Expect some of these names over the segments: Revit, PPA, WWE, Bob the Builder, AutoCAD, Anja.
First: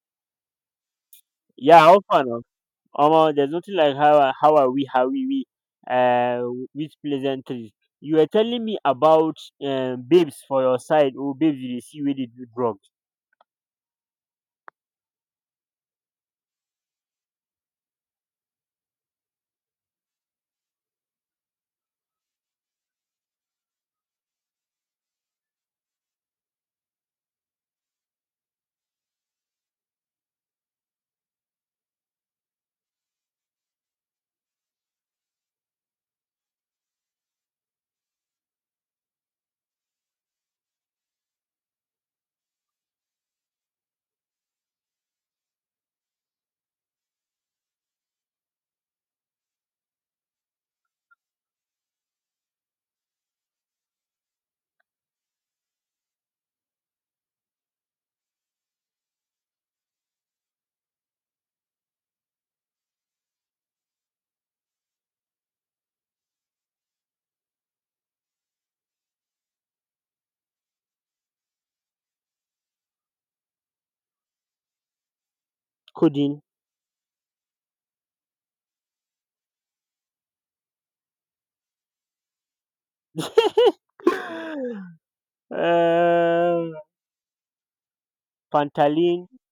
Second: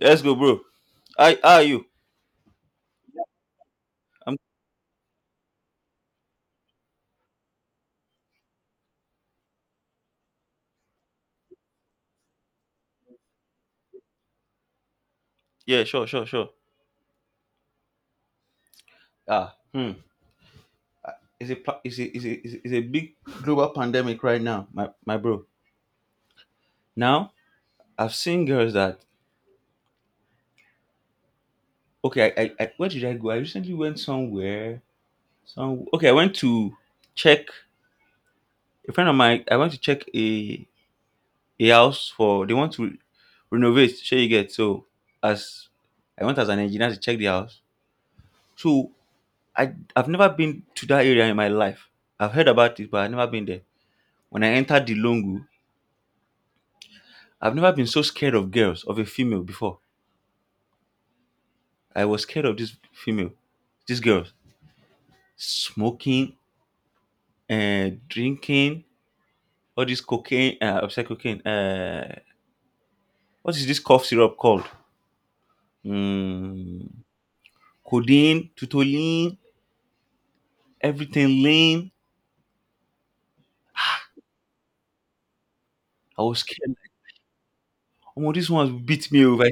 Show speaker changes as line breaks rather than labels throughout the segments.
Let's go, bro. Hi, how are
Yeah,
you?
all fun of. Omo, there's nothing like
I'm.
how are we, uh, with pleasantries. You were telling me about babes for your side. Oh, babes you dey see where they do drugs.
Yeah, sure, sure, sure. Ah, hmm. It's a pa- it's a, it's a it's a it's a big global pandemic right now, my bro. Now I've seen girls that. Okay. I Where did I go? I recently went somewhere. Some. Okay. I went to check a friend of mine. I went to check a house for they want to renovate. Sure, you get so. As I went as an engineer to check the house. So I've never been to that area in my life. I've heard about it, but I've never been there. When I entered the Longu, I've never been so scared of girls, of a female before. I was scared of this female, this girl, smoking, drinking, all this cocaine, I said cocaine, what is this cough syrup called?
Codeine,
Mm, codeine, tutolin, everything lame. I was
uh,
scared. Oh, these ones will beat me
Pantaline.
over.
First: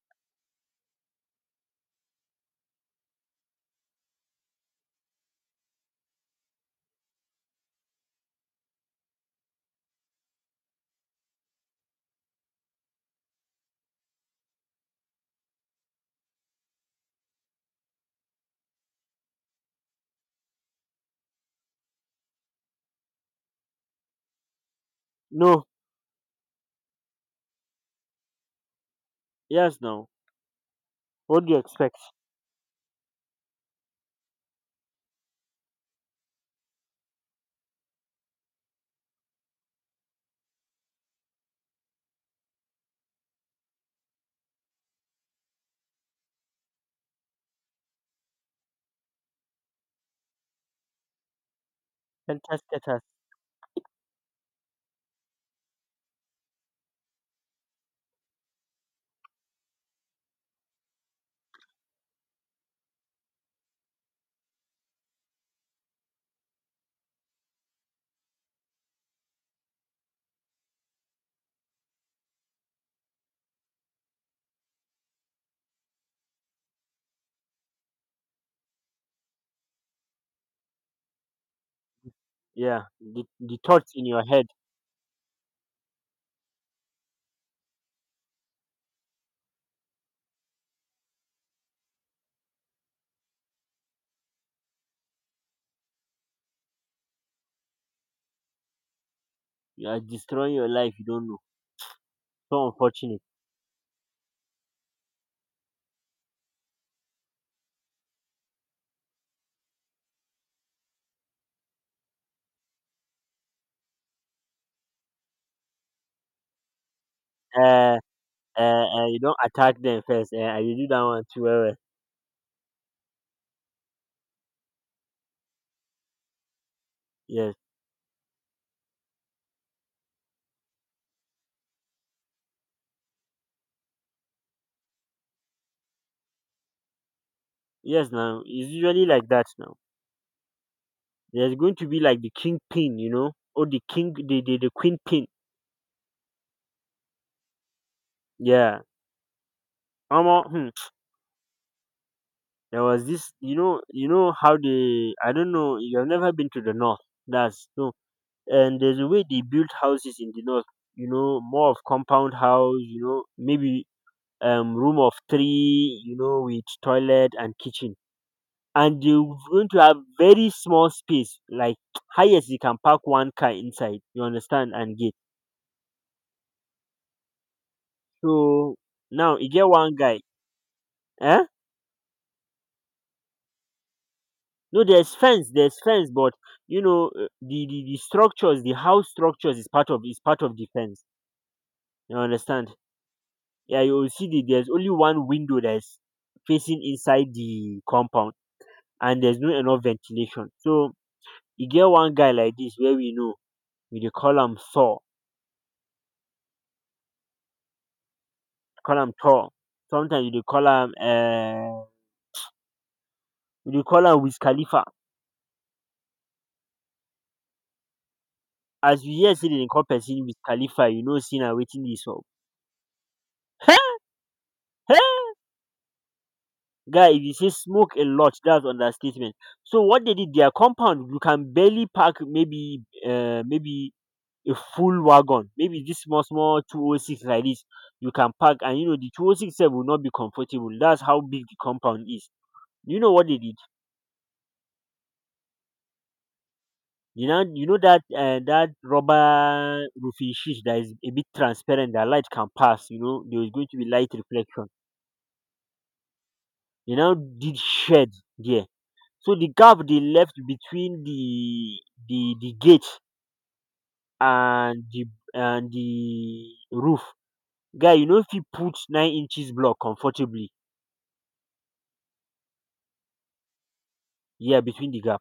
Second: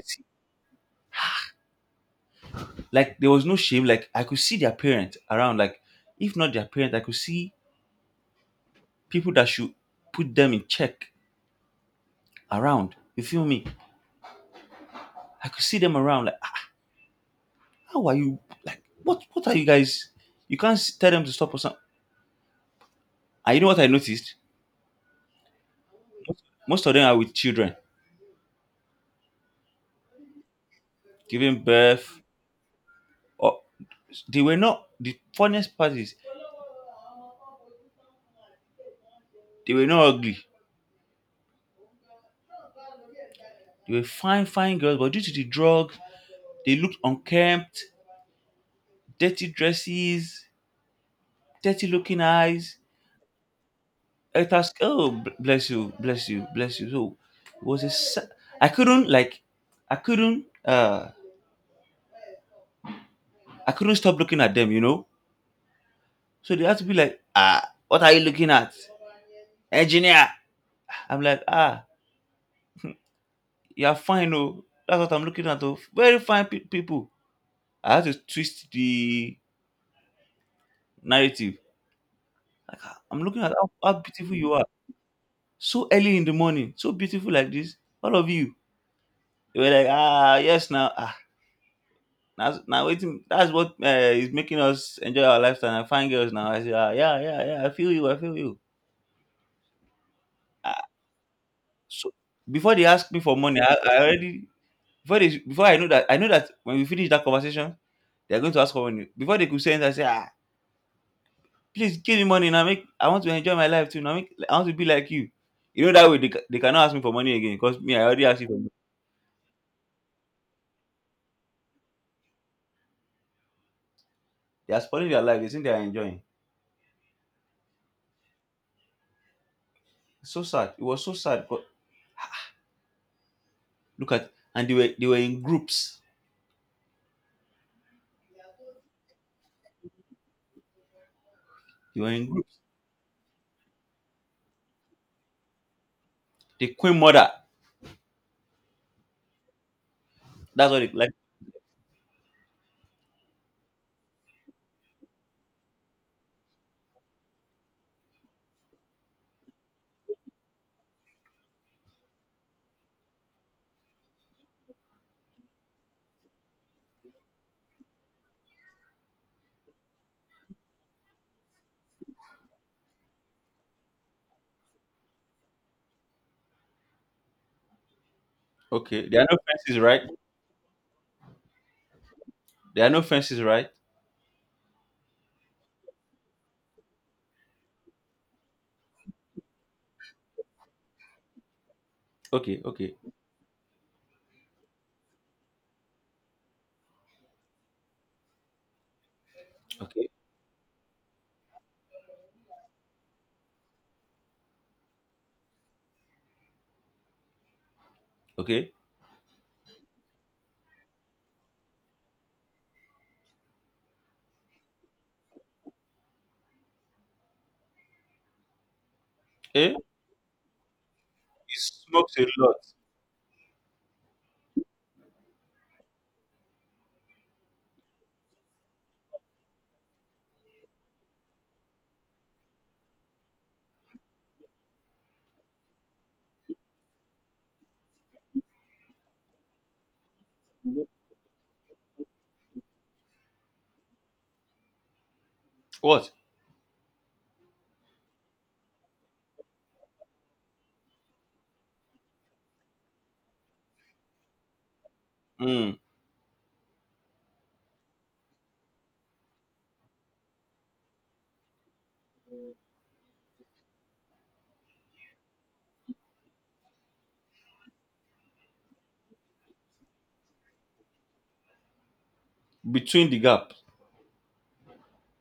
Like there was no shame. Like I could see their parents around. Like if not their parents, I could see people that should put them in check around. You feel me? I could see them around. Like, how are you? Like, what? What are you guys? You can't tell them to stop or something. And you know what I noticed?
No,
Most of them are with children,
yes, no. What do you
giving
expect?
birth. Or they were not. The funniest part is they were not ugly. They were fine, fine girls, but due to the drugs, they looked unkempt, dirty dresses, dirty looking
Cantas,
eyes. I asked, "Oh, bless you, bless you, bless you." So it was a. I couldn't, like. I couldn't. I couldn't stop looking at them. You know. So they had to be like, "Ah, what are you looking at? Engineer." I'm like, "Ah, you're fine, oh. That's what I'm looking at, oh. Very fine people." I had to twist the narrative.
yeah,
"I'm
the,
looking at
the
how
thoughts in your
beautiful
head,
you are. So early in the morning, so beautiful like this. All of you." They were like, "Ah, yes, now, now waiting. That's what is making us enjoy our lifestyle. And find girls now." I said, "Ah, yeah, yeah, yeah. I feel you. I feel you."
you are destroying your
Ah,
life. You don't know.
so
So
before they asked me
unfortunate.
for money, I already. Before I know that when we finish that conversation, they're going to ask for money. Before they could send, "I say, ah, please give me money now. Make I want to enjoy my life too. Now make, I want to be like you." You know that way they, they cannot ask me for money again because me
Uh,
I already asked you for money.
you don't attack them first. And you do that one too well.
They are spoiling their life. They think they are enjoying.
Yes,
So sad. It was so sad. But look at, and they were in groups.
yes. Now it's usually like that. Now there's going to
They
be
were
like
in
the king
groups.
pin, you know, or the king, the queen pin.
The queen mother.
Yeah. Omo,
That's
hmm,
what they like.
there was this, you know how they. I don't know. You have never been to the north. That's no. And there's a way they build houses in the north. You know, more of compound house. You know, maybe room of three, you know, with toilet and kitchen. And you're going to have very small space, like highest you can park one car inside, you understand, and gate. So
Okay, there are
now
no
you get
fences,
one
right?
guy, eh?
There are no fences, right?
No, there's fence, but you know the structures, the house structures is part of the fence. You
Okay,
understand?
okay,
Yeah, you will see that there's only one window that's facing inside the compound, and there's no enough
okay,
ventilation. So you get one guy like this where we know you dey
okay.
call am Thor, sometimes you dey call am you dey call am Wiz Khalifa. As you hear sey dem dey
Eh?
call person Wiz Khalifa you know sey
He
na wetin dey
smokes
sup.
a lot.
Guy, if you say smoke a lot, that's understatement. So what they did their compound, you can barely pack maybe a full wagon, maybe this small small two oh six like this you can pack, and you know the two oh six sef will not be comfortable. That's how big the compound is. You know what they did.
What?
You know that that rubber roofing sheet that is a bit transparent, that light can pass. You know, there is going to be light reflection.
Hmm.
They now did shed there, so the gap they left between the gate and the roof, guy. You know, if you put 9 inches block comfortably,
Between the gap.
yeah, between the gap,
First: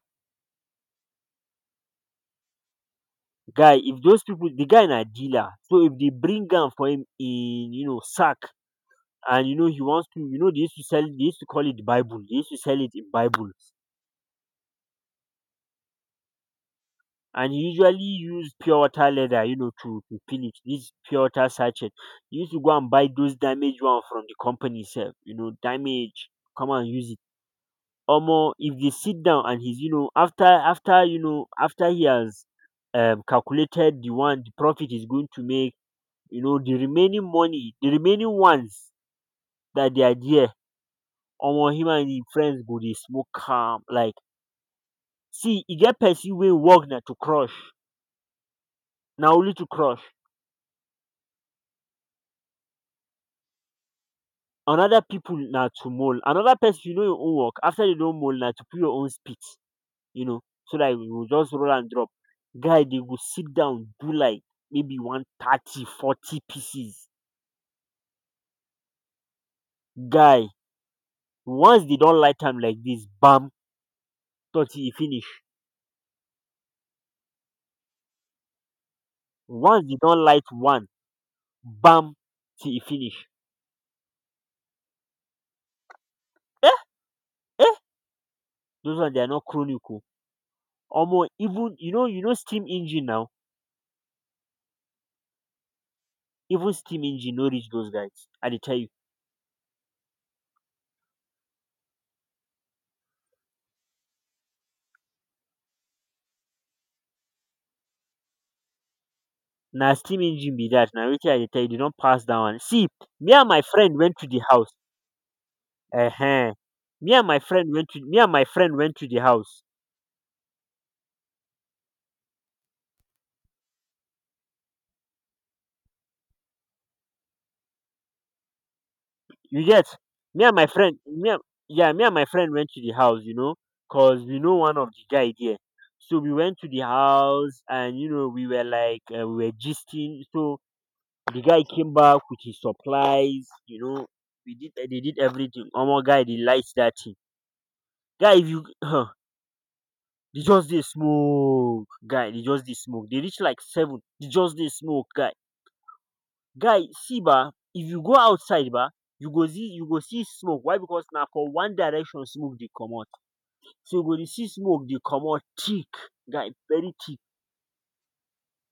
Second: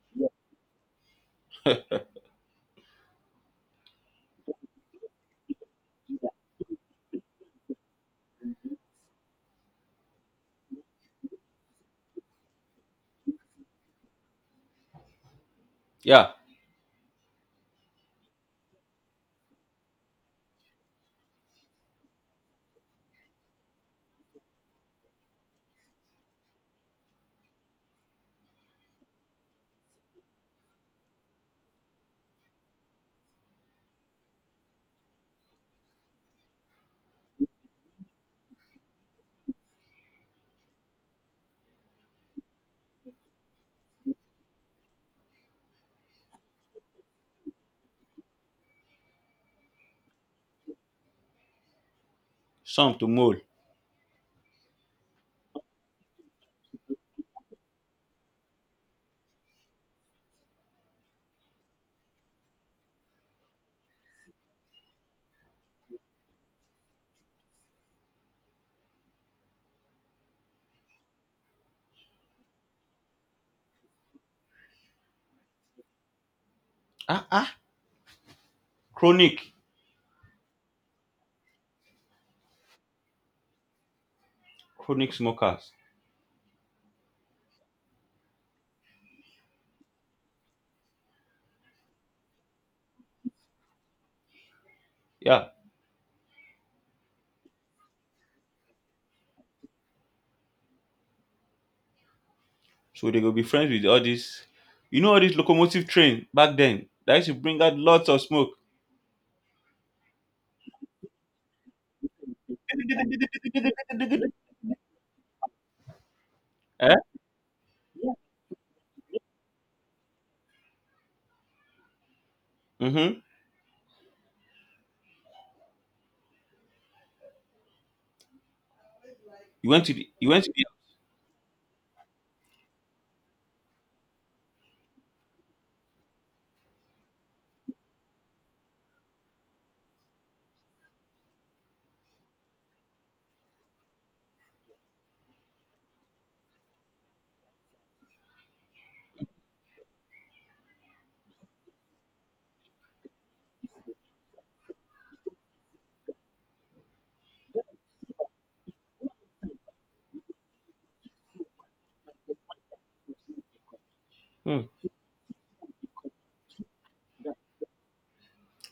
guy. If those people, the guy na dealer, so if they bring gun for him in, you know, sack, and you know he wants to, you know, they used to call it bible, they used to sell it in bible,
Yeah,
and he usually used pure water leather, you know, to fill it, this pure water sachet. He used to go and buy those damaged one from the company itself, you know, damage, come and use it. Or more, if they sit down and he's, you know, after after you know, after he has calculated the profit is going to make, you know, the remaining money, the remaining ones that they are there. Omo, him and his friends go they smoke calm like, see e get person wey e work na to crush, na only to crush,
some to mold.
another people na to mold, another person, you know, your own work after you don mold na to put your own spit, you know, so dat you go just roll and drop. Guy dey go sit down do like maybe 130, 40 pieces. Guy once dey don light am like this, bam, 30, e finish.
Ah ah, chronic,
Once dey don light one, bam, till e finish.
chronic smokers.
Eh, eh? Those one they are not chronic oh. Omo, even you know, you know steam engine na,
Yeah,
even steam engine no reach those guys. I dey tell you
so they go be friends with all these. You know all these locomotive train back then that used to bring out lots of smoke.
na steam engine be that. Na wetin I dey tell you, dey don pass that one, see. Me and my friend went to the house. Uh huh.
Eh?
Me and my friend went to the house,
Mm-hmm.
you
You went
get.
to the. You went
Me
to
and
the.
my friend me and Yeah, me and my friend went to the house, you know, cause we know one of the guy there. So we went to the house, and you know we were like, we were gisting. So the guy came back with his supplies, you know. We did, they did everything, omo, guy dey light that thing. Guy, if you dey just dey smoke guy, they just dey smoke. They reach like seven. They just dey smoke, guy. Guy, see ba, if you go outside ba, you go see, smoke, why, because na for one direction smoke dey comot. So you go dey see
Hmm.
smoke dey comot thick, guy, very thick.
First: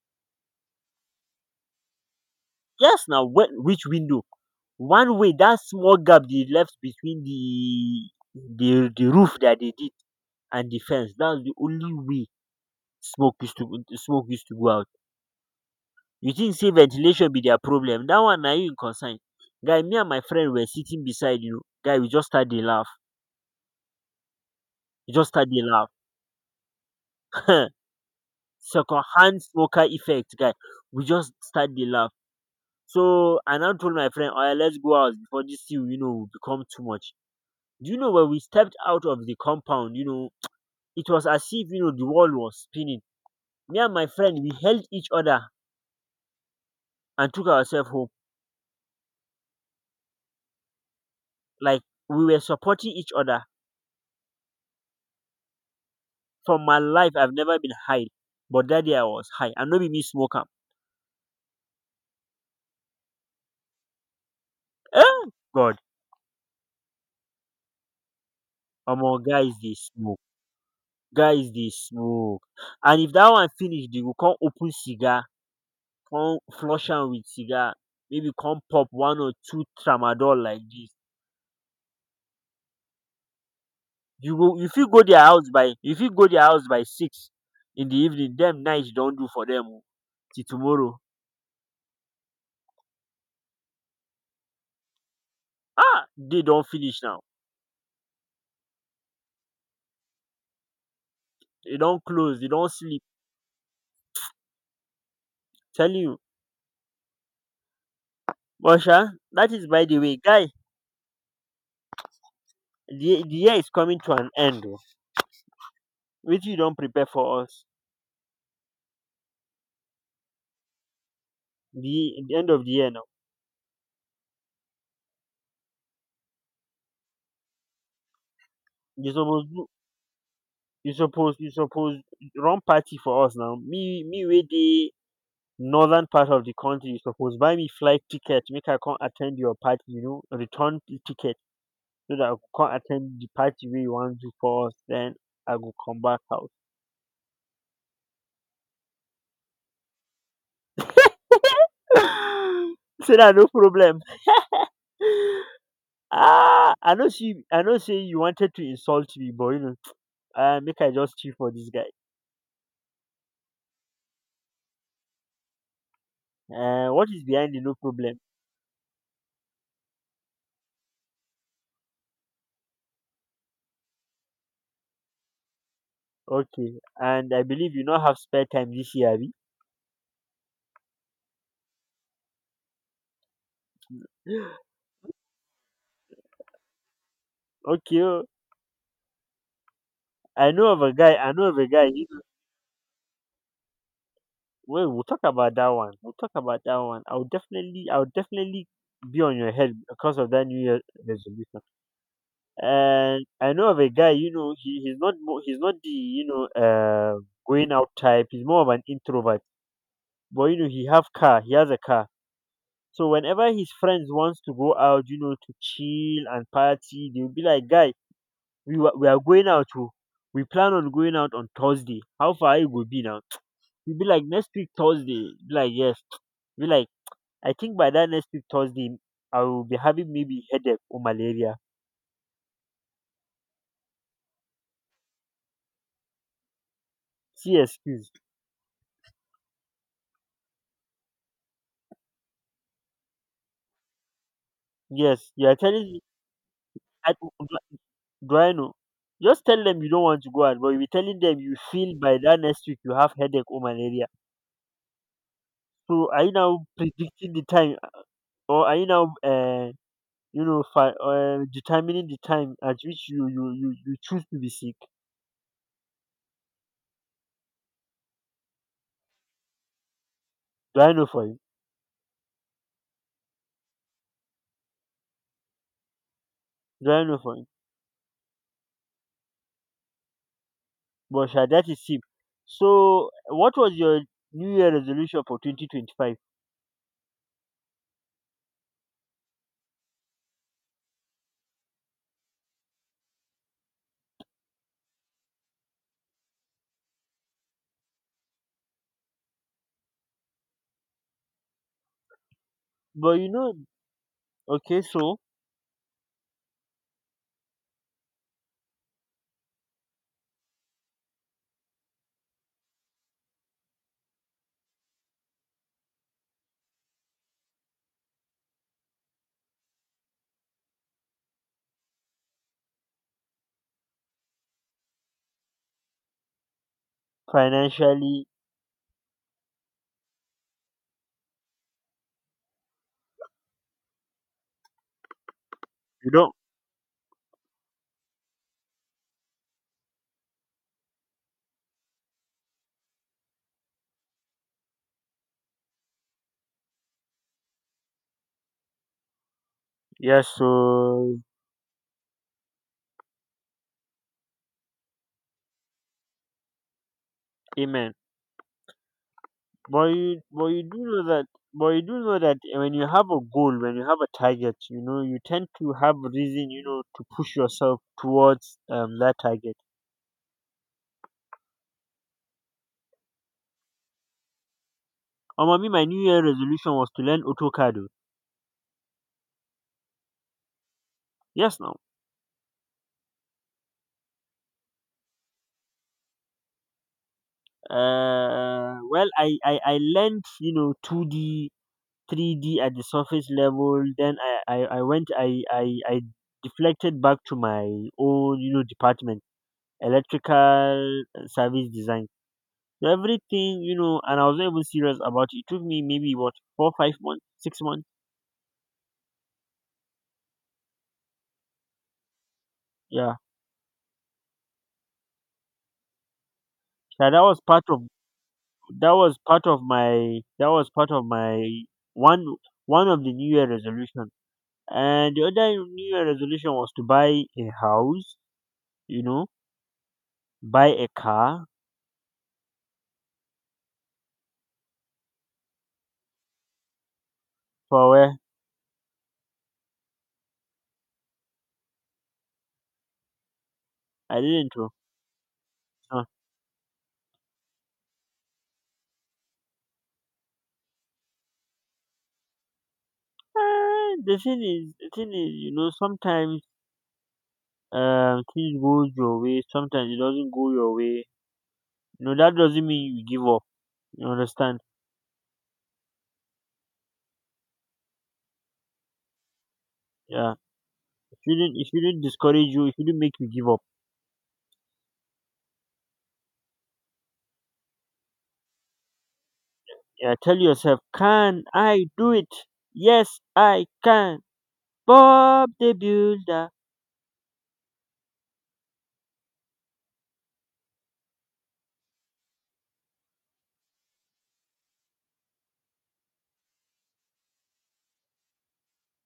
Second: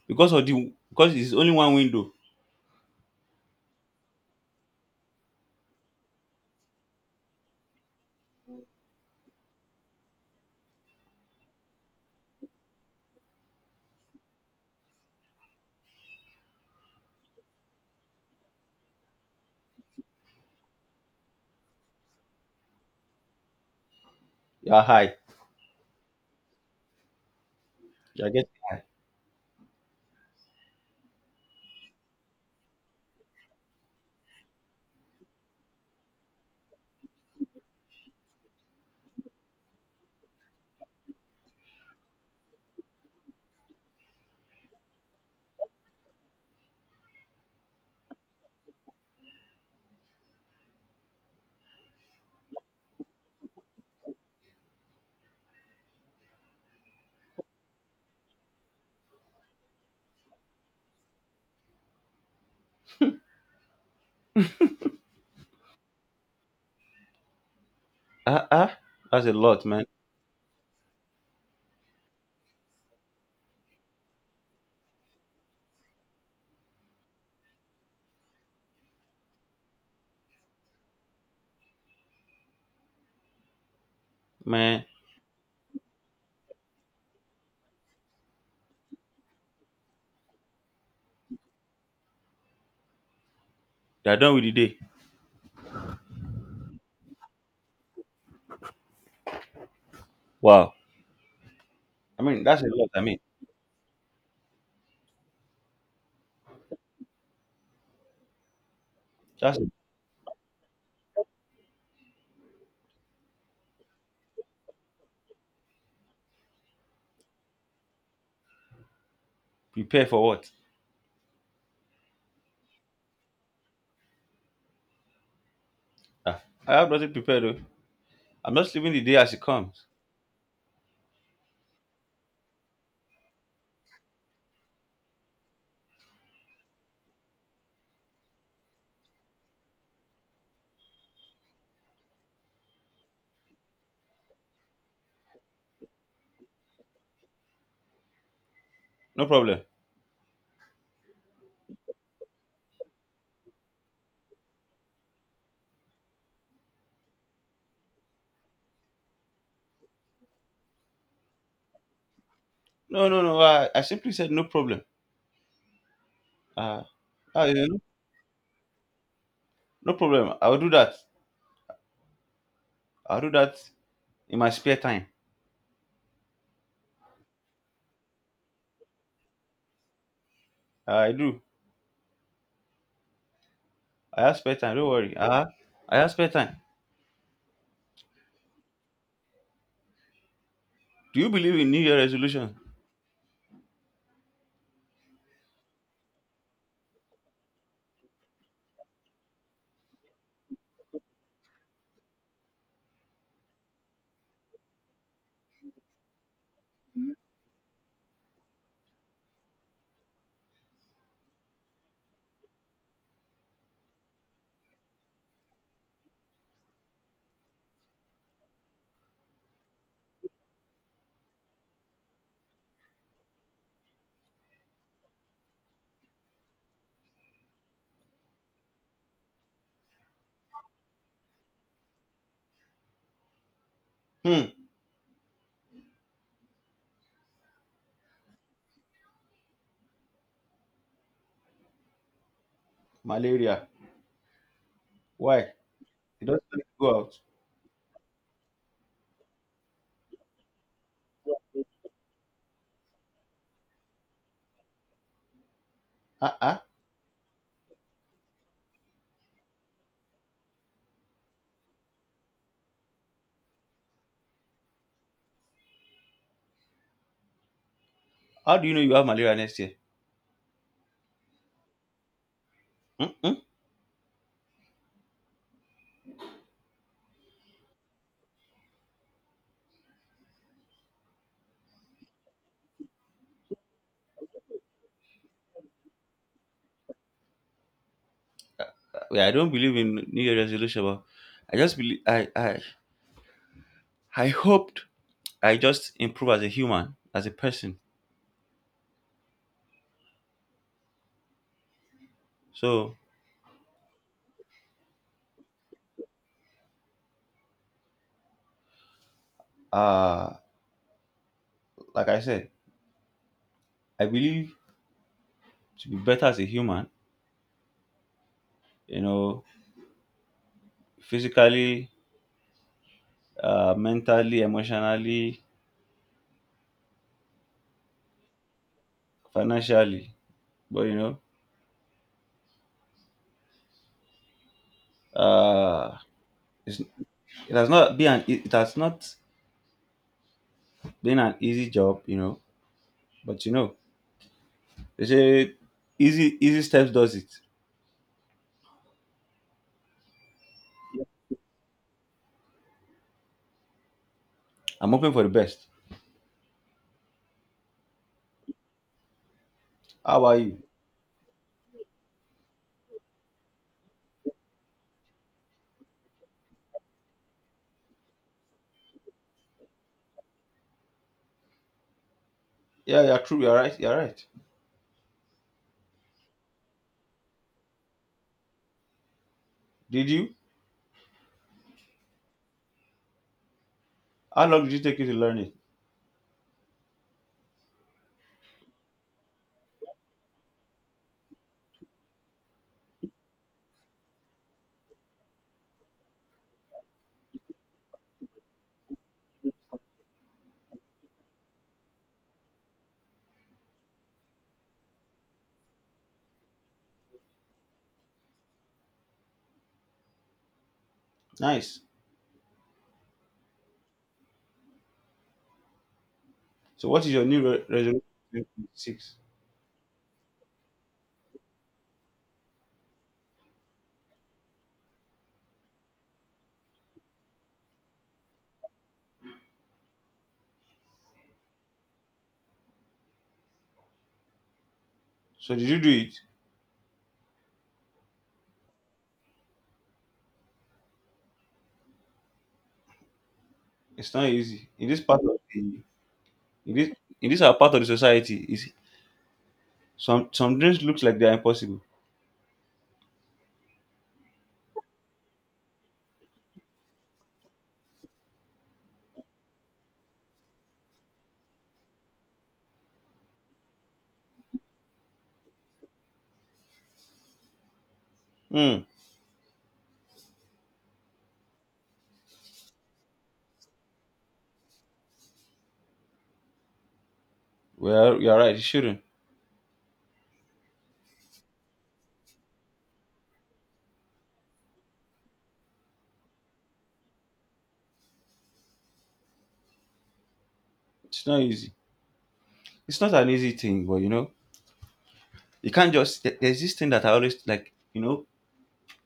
Because of the. Because it's only one window.
Yes, na when, which window? One way, that small gap they left between the roof that they did and the fence. That's the only way smoke used to smoke used to go out. You think sey ventilation be their problem? That one na you e concern. Guy, me and my friend were sitting beside you, guy, we just start dey laugh,
You are high.
we just start dey laugh
You are getting high.
second hand smoker effect, guy, we just start dey laugh. So I now told my friend, oya let's go out before this thing, you know, will become too much. Do you know, when we stepped out of the compound, you know, it was as if, you know, the world was spinning. Me and my friend, we held each other and took ourselves home, like we were supporting each other. For my life I've never been high, but dat day I was high, and no be me smoke am. Um, God!
Ah ah,
Omo,
that's a
guys
lot,
dey
man.
smoke, guys dey smoke, and if that one finish they go come open cigar, come flush am wit cigar, maybe come pop one or two tramadol like this.
Man.
You fit go their house by six in the evening, dem night don do for them, oo, till tomorrow.
They are done with the day.
Um, day don finish now,
Wow.
e don
I
close,
mean,
dey
that's a
don
lot. I
sleep,
mean,
telling you. But sha, dat
that's.
by the way, guy, the year is coming to an end, oh, which you don't prepare for us.
Prepare for what?
The end of the year now.
Ah, I have nothing prepared though. I'm just leaving the
You
day as it
suppose do-
comes.
you suppose You suppose run party for us now. Me with the northern part of the country. You suppose buy me flight ticket. Make I come attend your party. You know, return ticket so that I go come attend the party where you want to do for us. Then I go come back out.
No problem.
So that, no problem. Ah, I know she, I know say you wanted to insult me, but you know, make I just chill for this guy.
No, no, no. I simply said no problem. Uh,
What is
uh,
behind
you
the no
know,
problem?
no problem. I'll do that. I'll do that in my spare time.
Okay, and I believe you not have spare time this year, abi?
Ah, I do. I have spare time. Don't worry. I have spare time.
Okay, oh, I know of a guy.
Do you
I know of
believe
a
in New
guy.
Year
He,
resolution?
Well, we'll talk about that one. We'll talk about that one. I'll definitely be on your head because of that New Year resolution. And I know of a guy. You know, he's not the, you know, going out type. He's more of an introvert, but you know he has a car, so whenever his friends wants to go out, you know, to chill and party, they'll be like, guy, we are going out to, we plan on going out on Thursday, how far, it will be now. He'll be like, next week Thursday. Be like, yes. Be like, I think by that next week Thursday I will be having maybe headache or malaria.
Hmm.
See excuse.
Malaria.
Yes,
Why?
you are telling me.
It doesn't go
I,
out.
do I know, just tell them you don't want to go out, but you'll be telling them you feel by that next week you have headache or malaria. So are
Uh,
you
uh,
now predicting the time, or are you now, you know, determining the time at which you choose to be sick?
how do you know you have malaria next year?
Do I know for you?
Mm-mm.
Do I know for you? But sha, that is him. So what was your New Year resolution for 2025?
Yeah, I don't believe in New Year resolution, but I just believe. I hoped I just improve as a human, as a person. So
But you know, okay, so
uh like I said, I believe to be better as a human, you know, physically, mentally, emotionally,
financially,
financially, but you know, uh
you don't.
it's, it has not been an easy job, you know, but you know, they say easy easy steps does it.
Yes, so
I'm hoping for the best.
amen.
How are
But
you?
you do know that, but you do know that when you have a goal, when you have a target, you know, you tend to have reason, you know, to push yourself towards that target.
Yeah, you're true, you're right, you're right.
I mean, my New Year resolution was to learn AutoCAD, oh.
Did you?
Yes, now.
How long did you take you to learn it?
Well, I learned, you know, two D, three D at the surface level. Then I went, I deflected back to my own, department, electrical service design. So everything, and I was not even serious about it. It took me maybe what four, 5 months, 6 months.
Nice.
Yeah.
So what
Yeah,
is your new resolution? Six.
that was part of my one one of the New Year resolution. And the other New Year resolution was to buy a house, you know, buy a car
So did you do it?
for where
It's
I
not
didn't
easy.
know.
In this part of the.
Uh,
In this, in this our part of the society, is some dreams looks like they are impossible.
the thing is, sometimes things goes your way, sometimes it doesn't go your way. That doesn't mean you give up. You understand?
Hmm.
Yeah. It shouldn't discourage you, it shouldn't make you give up.
Well, you're right. It shouldn't.
Yeah, tell yourself, can I do it? Yes, I can. Bob the Builder.
It's not easy. It's not an easy thing, but you know, you can't just. There's this thing that I always like. You know,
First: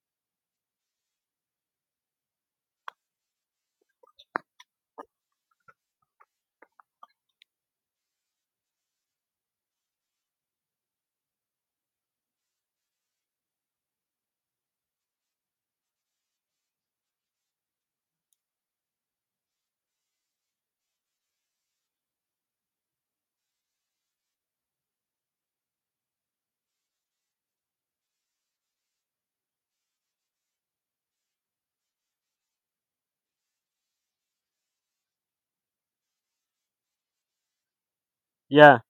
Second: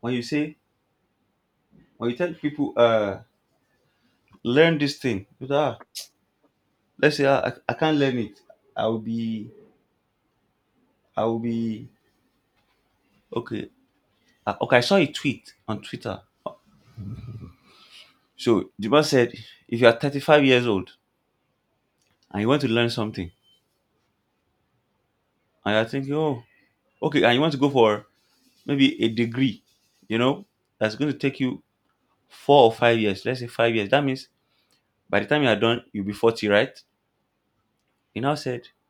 when you say, when you tell people, learn this thing. You say, "Ah, let's say ah, I can't learn it. I will be. I will be okay." Ah, okay, I saw a tweet on Twitter. So the man said, if you are 35 years old and you want to learn something, and you're thinking, oh, okay, and you want to go for maybe a degree, you know, that's going to take you 4 or 5 years, let's say 5 years, that means by the time you are done, you'll be 40, right? He now said
Yeah,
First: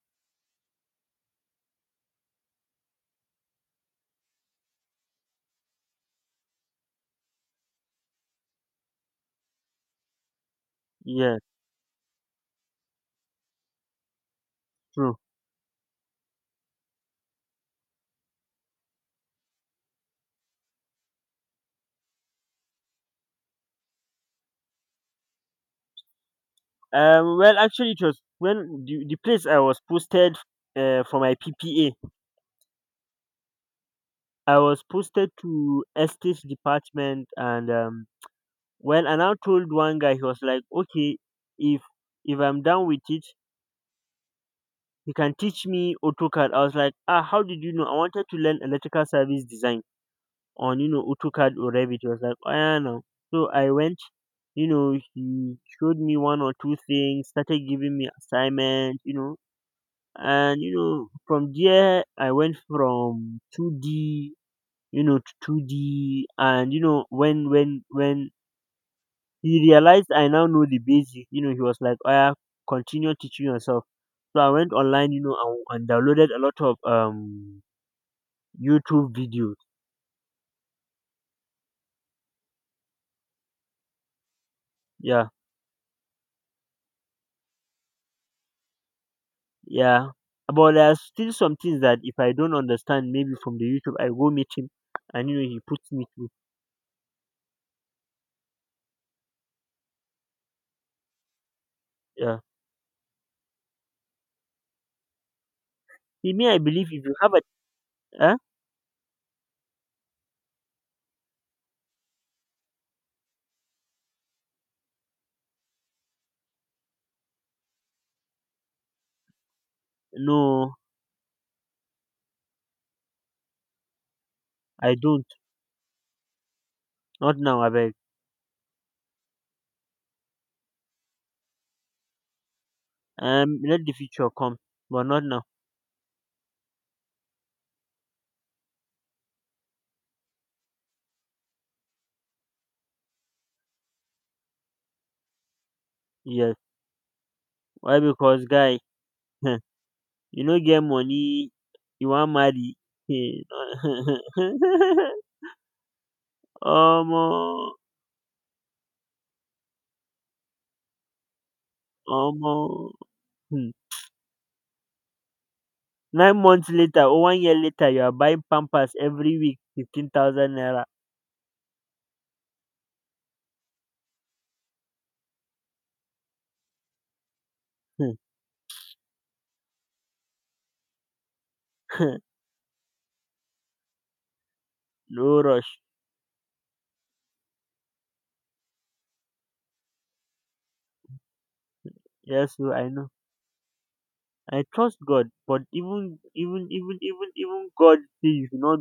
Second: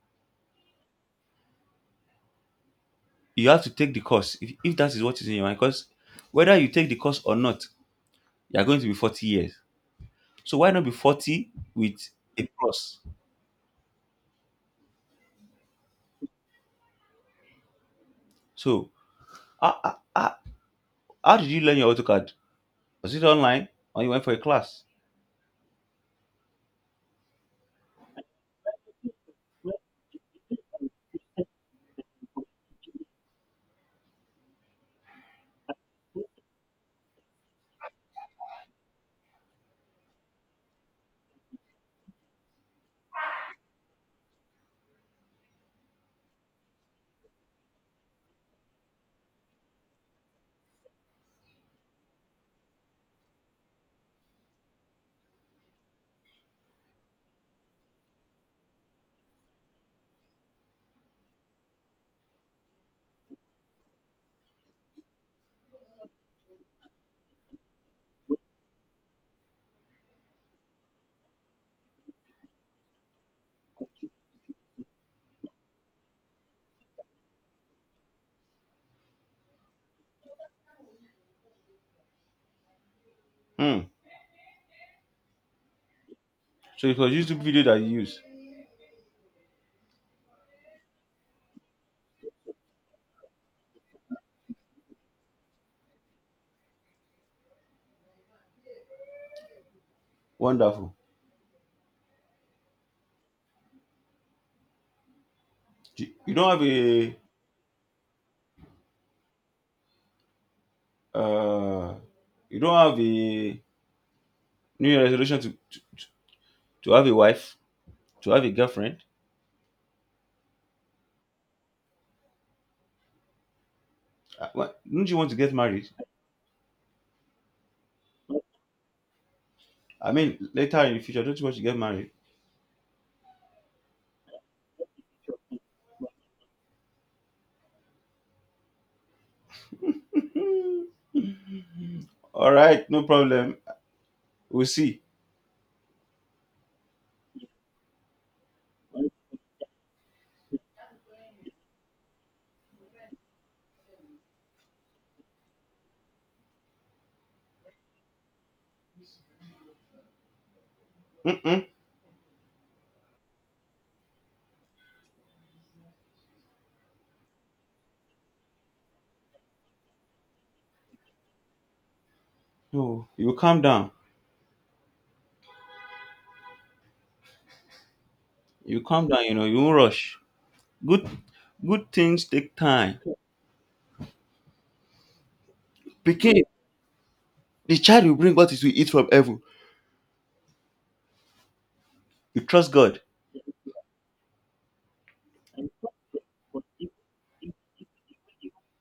you have to take the course if that is what is in your mind, because whether you take the course or not, you're going to be 40 years. So why not be
yeah,
40 with a plus?
true.
So how, how, how how did you learn your autocad? Was it online, or you went for a class?
Well, actually, it was when the place I was posted for my PPA. I was posted to estate department, and when I now told one guy, he was like, okay, if if I'm done with it, he can teach me AutoCAD. I was like, ah, how did you know? I wanted to learn electrical service design on AutoCAD or Revit. He was like, oh yeah, no. So I went, he showed me one or two things, started giving me assignment, from there I went from 2D, to 2D, and when he realized I now know the basic, he was like, oh yeah, continue teaching yourself. So I went online, and downloaded a lot of YouTube videos.
Hmm.
Yeah.
So it was YouTube video that you used?
Yeah. But there are still some things that if I don't understand, maybe from the YouTube, I go meet him, and he puts me through.
Wonderful.
Yeah.
Do- you
He
don't
may I
have
believe if you
a
have a eh?
uh, you don't have a New Year resolution to, to have a wife, to have a girlfriend?
No, I
Don't you
don't.
want to get married?
Not now, I beg.
I mean, later in the future, don't you want to get married?
Let the future come. But not now.
All right, no problem. We'll see.
Yes. Why? Because guy, get money, you want marry. Hey, Omo,
Mm-mm.
omo. Hmm. 9 months later or 1 year later, you are buying pampers every week, 15,000 naira.
No, you calm down. You calm down. You know, you won't rush. Good, good things take time.
No rush.
Pikin, the child will bring what is to eat from heaven. You
Yes,
trust
oh, I
God.
know. I trust God, but even God say you should not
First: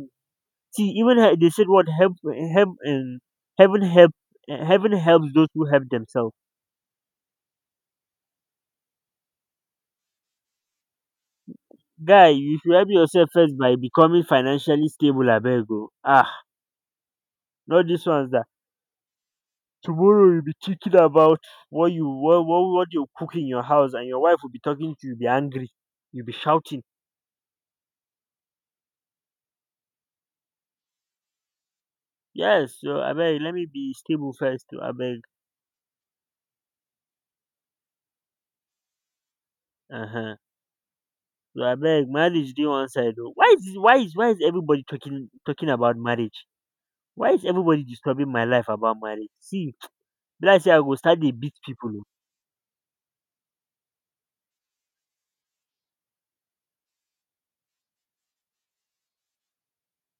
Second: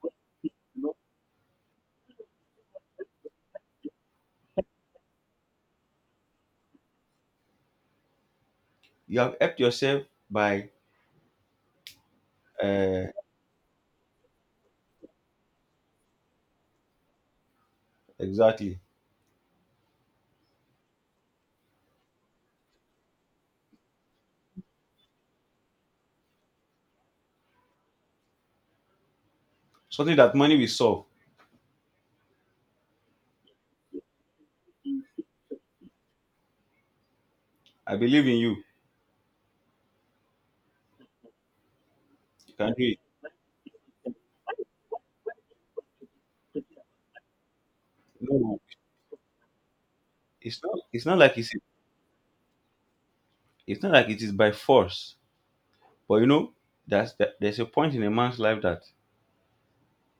see. Even they said what help and heaven help, eh, heaven helps those who help themselves.
You have helped yourself by.
Guy, you should help
Uh,
yourself first by becoming financially stable, abego. Ah, not this one's that.
exactly,
Tomorrow you'll be thinking about what you cook in your house, and your wife will be talking to you. Be angry. You'll be shouting.
something that money will solve.
Yes, so abeg, let me be stable first. Abeg.
I believe in you.
Uh huh. So I beg, marriage
You
dey
can do
one
it.
side oh. Why is everybody talking talking about marriage? Why is everybody disturbing my
No,
life about marriage? See be
it's
like sey I
not,
go
it's not
start dey
like it's
beat people oh.
it's not like it is by force, but you know, that's that there's a point in a man's life that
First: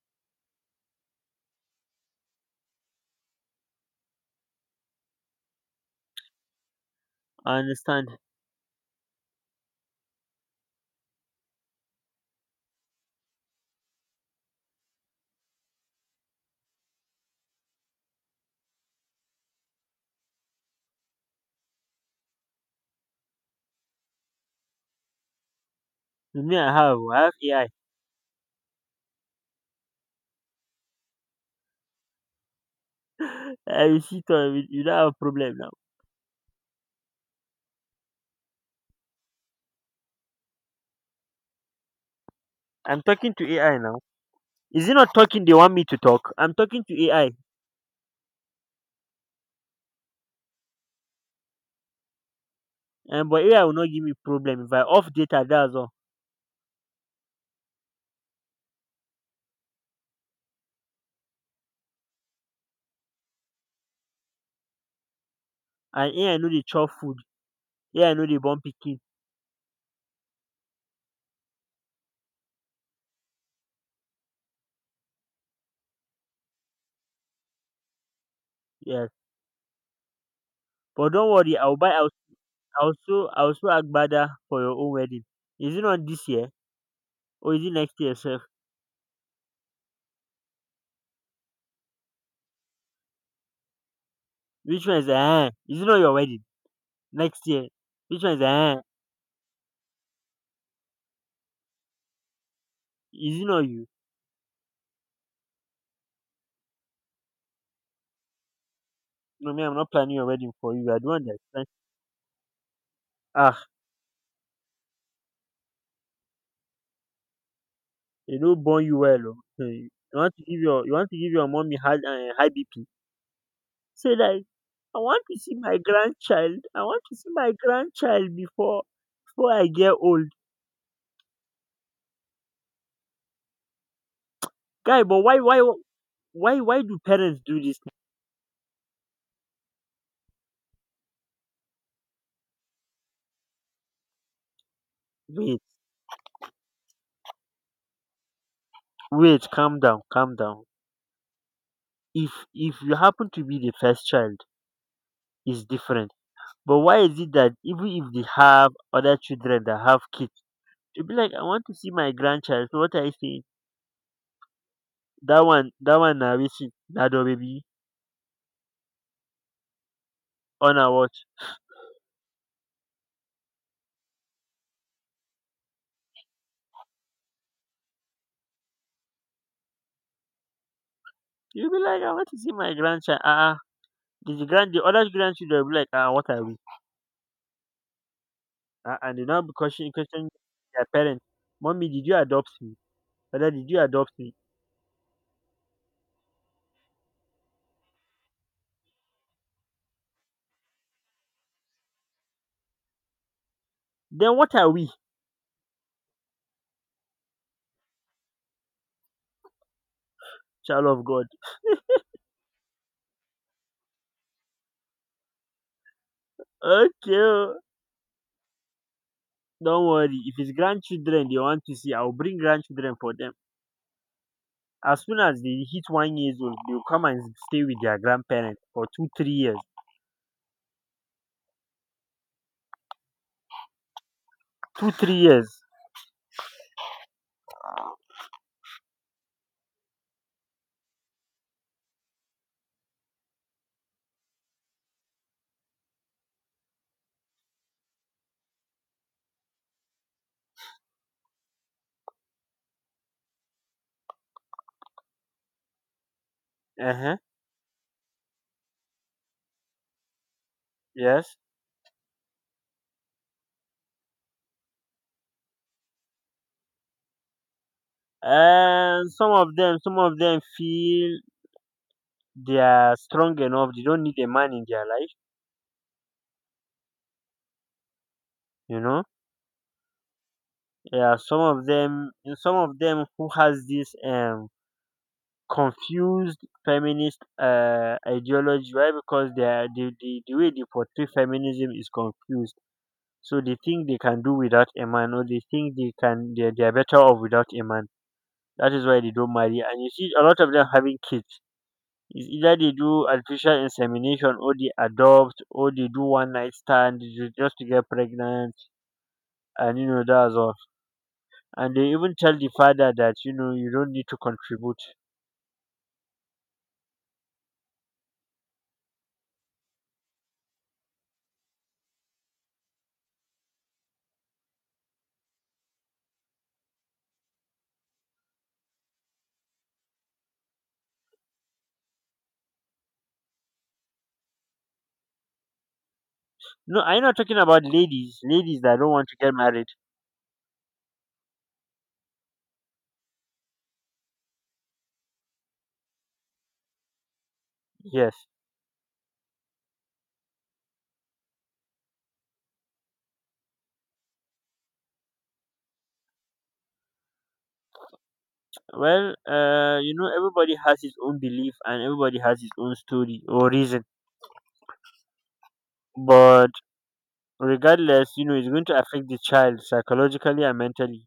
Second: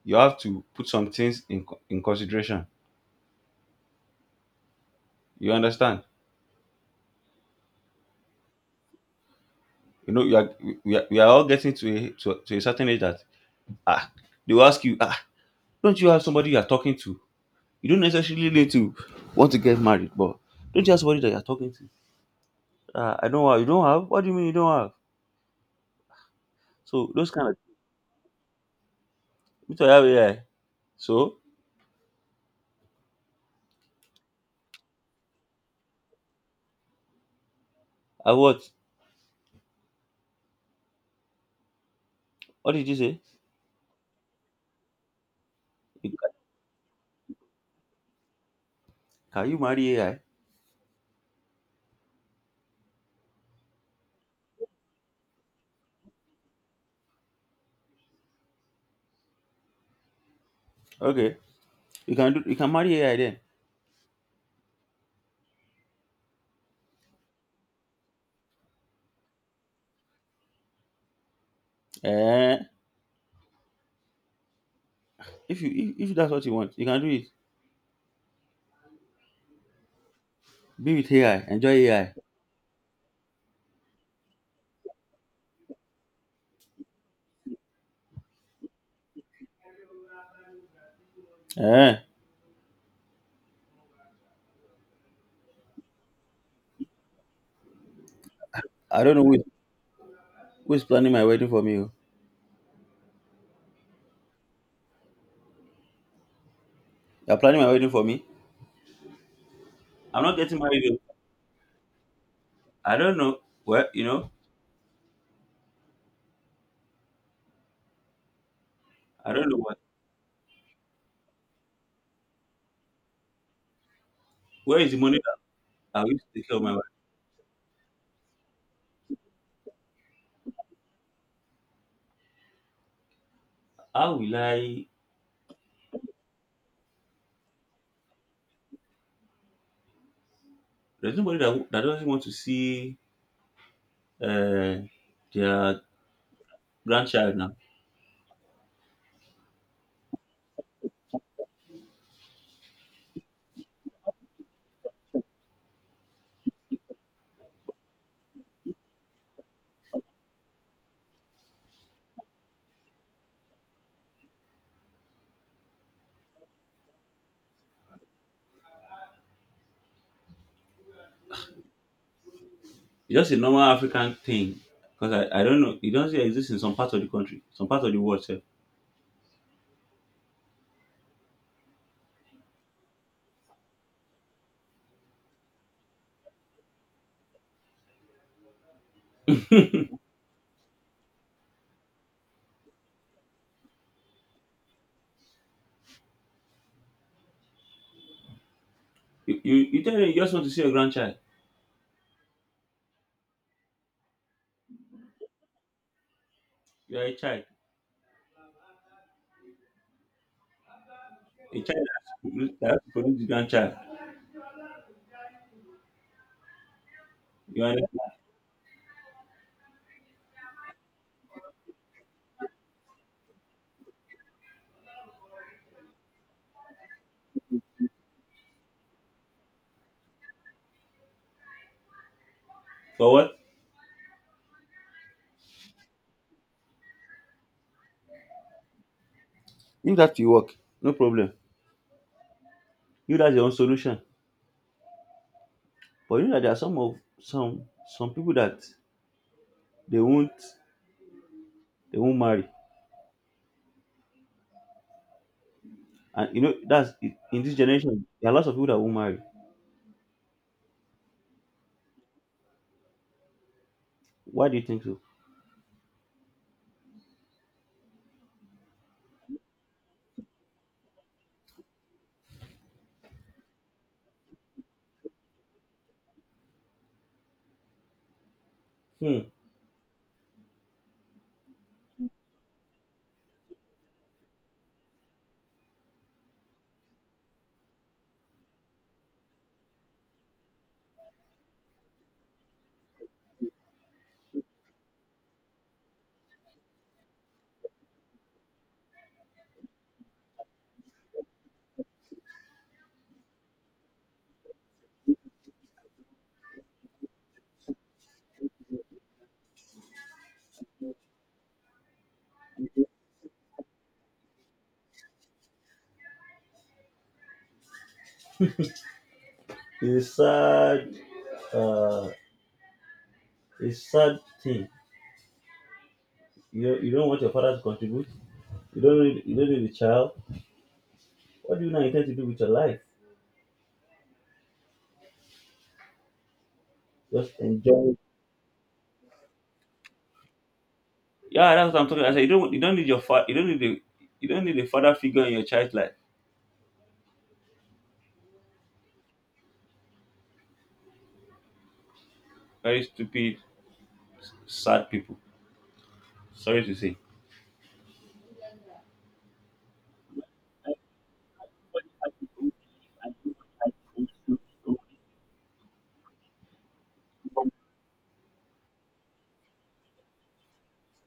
you have to put some things in consideration, you understand?
I understand.
You know you are we are all getting to a to a certain age that ah they will ask you, "Ah, don't you have somebody you are talking to?" You don't necessarily need to want to get married, but don't you have somebody that you're talking to? "Ah, I don't have." "You don't have? What do you mean you don't have?"
With me I have
So
oh, I
those
have
kind of.
AI.
Me too, I have AI. So
I dey see am, you don't have problem now.
I, what did you
I'm
say?
talking to AI now. Is it not talking they want me to
You-
talk? I'm talking to AI.
can you marry AI?
And but AI will not give me problem if I off data dats all,
Okay. You can do, you can marry AI then.
and AI know dey chop food, AI know dey born picking.
Eh, if you if that's what you want, you can do it.
Yes,
Be with
but don't
AI,
worry,
enjoy AI.
I will sew agbada for your own wedding. Is it not this year or is it next year, sir?
Eh,
Which one is eh? Is it not your wedding? Next year. Which one is eh?
I don't know who is planning my wedding for me, oh.
Is it not you?
You're planning my wedding for me?
No, me, I'm not planning
I'm
your
not
wedding
getting
for
married,
you. I don't
oh.
understand.
I don't know.
Ah,
Well,
they no born you well
I
oo.
don't know
Hmm,
what.
you want to give your mommy high BP. Say like
Where is the
I
money
want to see my
that I will take care
grandchild.
of my wife?
I want to see my grandchild before I get old.
How will I?
Guy, but why do parents do this?
There's nobody that, that doesn't want to see, uh,
Wait,
their grandchild now.
wait, calm down, calm down. If you happen to be the first child, it's different, but why is it that even if they have other children that have kids, you'll be like, I want to see my grandchild, so what are you saying? That one, that one na wetin, na your baby on na watch.
It's just a normal African thing because I don't know. It doesn't exist in some parts of the country, some parts of the world.
You'll be like, I want to see my grandchild, ah ah. The other grandchildren will be like, ah, what are we? Ah, and they now be question question their parents, mommy, did you adopt me, father, did you adopt me?
You tell them you just want to see your grandchild.
Then what are we?
You are a child.
Child of God.
A child that has to produce the grandchild.
Okay o.
You understand?
Don't worry, if it's grandchildren they want to see, I'll bring grandchildren for them. As soon as they hit 1 years old, they'll come and stay with their grandparents for 2, 3 years.
For what?
2, 3 years.
If that you work, no problem. You, that's your own solution. But you know that there are some of some some people that they won't they won't marry. And you know that's,
Uh huh.
in this generation, there are lots of people that won't marry.
Yes.
Why do you think so?
And some of them feel they are strong enough. They don't need a man in their life. You know.
Hmm.
Yeah. Some of them who has this confused feminist ideology, right? Because the way they portray feminism is confused. So they think they can do without a man, or they think they can they're better off without a man. That is why they don't marry. And you see a lot of them having kids. It's either they do artificial insemination, or they adopt, or they do one night stand just to get pregnant, and that's all. And they even tell the father that you don't need to contribute.
It's a sad, uh it's sad thing. You don't want your father to contribute. You don't need a child. What do you now intend to do with your life?
No, I'm not talking
Just
about
enjoy it.
ladies that don't want to get married.
Yeah, that's what I'm talking about. I said you don't need your father, you don't need a father figure in your child's life.
Yes.
Very stupid, sad people. Sorry to say.
Well, everybody has his own belief, and everybody has his own story or reason. But regardless, it's going to affect the child psychologically and mentally.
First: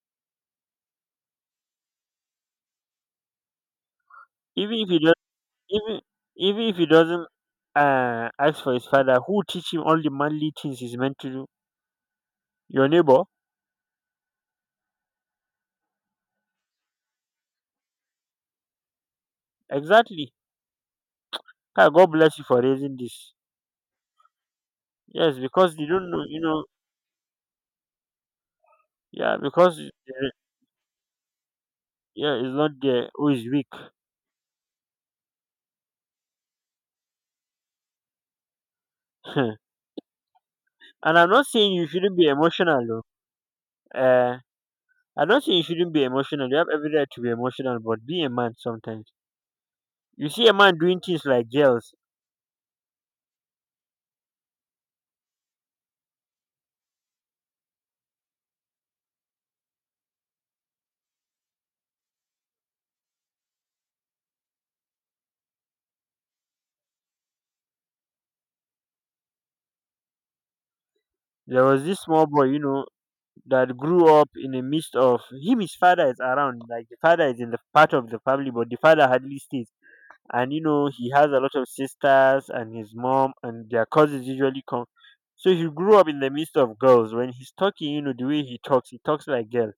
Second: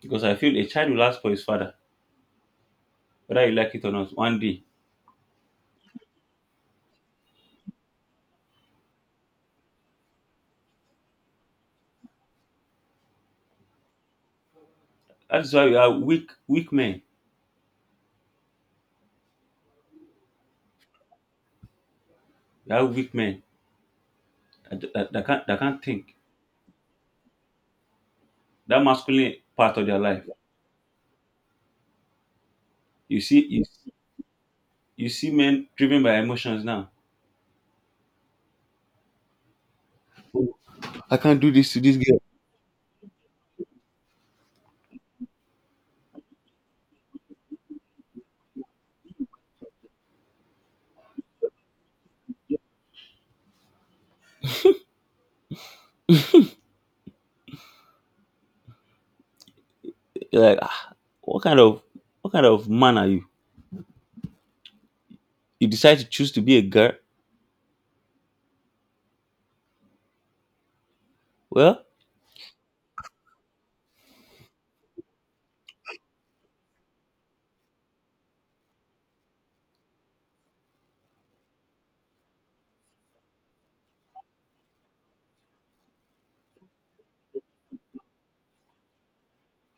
Because I feel a child will ask for his father, whether you like it or not, one day.
Even if he does even even if he doesn't ask for his father, who will teach him all the manly things he's meant to do? Your neighbor.
That's why we are weak men.
Exactly. Ah, God bless you for
We are
raising
weak
this.
men that,
Yes,
that
because
can't
they don't
think.
know.
That masculine
Yeah,
part
because
of their life.
yeah, it's not there
You
who
see
is
you,
weak.
you see men driven by emotions now.
And
I
I'm
can't
not
do
saying
this to
you
this
shouldn't
girl.
be emotional, though. uh I'm not saying you shouldn't be emotional, you have every right to be emotional, but be a man sometimes. You see a man doing things like girls.
You're like, "Ah, what kind of what kind of man are you? You decide to choose to be a girl?"
There was
Well,
this small boy, that grew up in the midst of him. His father is around, like the father is in the part of the family, but the father hardly stays. And he has a lot of sisters and his mom, and their cousins usually come. So he grew up in the midst of girls. When he's talking, the way he talks like girl.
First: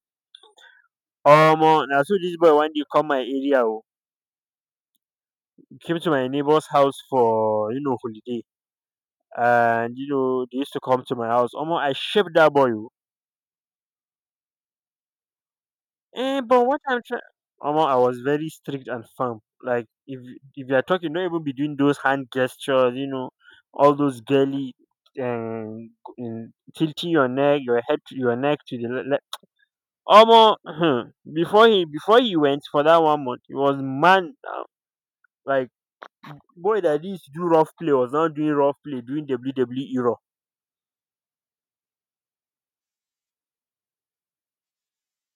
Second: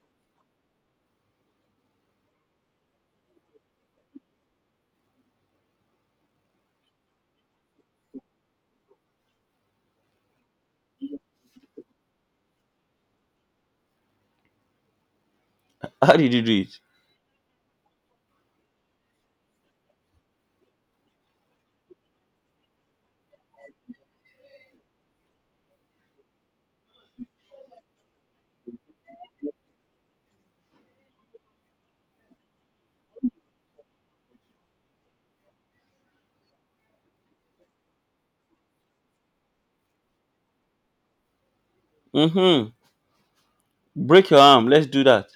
Now so this boy one day come my area, oh. He came to my neighbor's house for holiday, and they used to come to my house. Omo, I shaped that boy oh.
how did
Eh,
you do
but
it?
what I'm trying, Omo, I was very strict and firm. Like if you are talking, don't even be doing those hand gestures. All those girly, um, tilting your neck, your head, to your neck to the Omo, before he went for that 1 month, he was man now. Like boy that used to do rough play was not doing rough play, doing WWE rough.
Mm-hmm. Break your arm. Let's do that.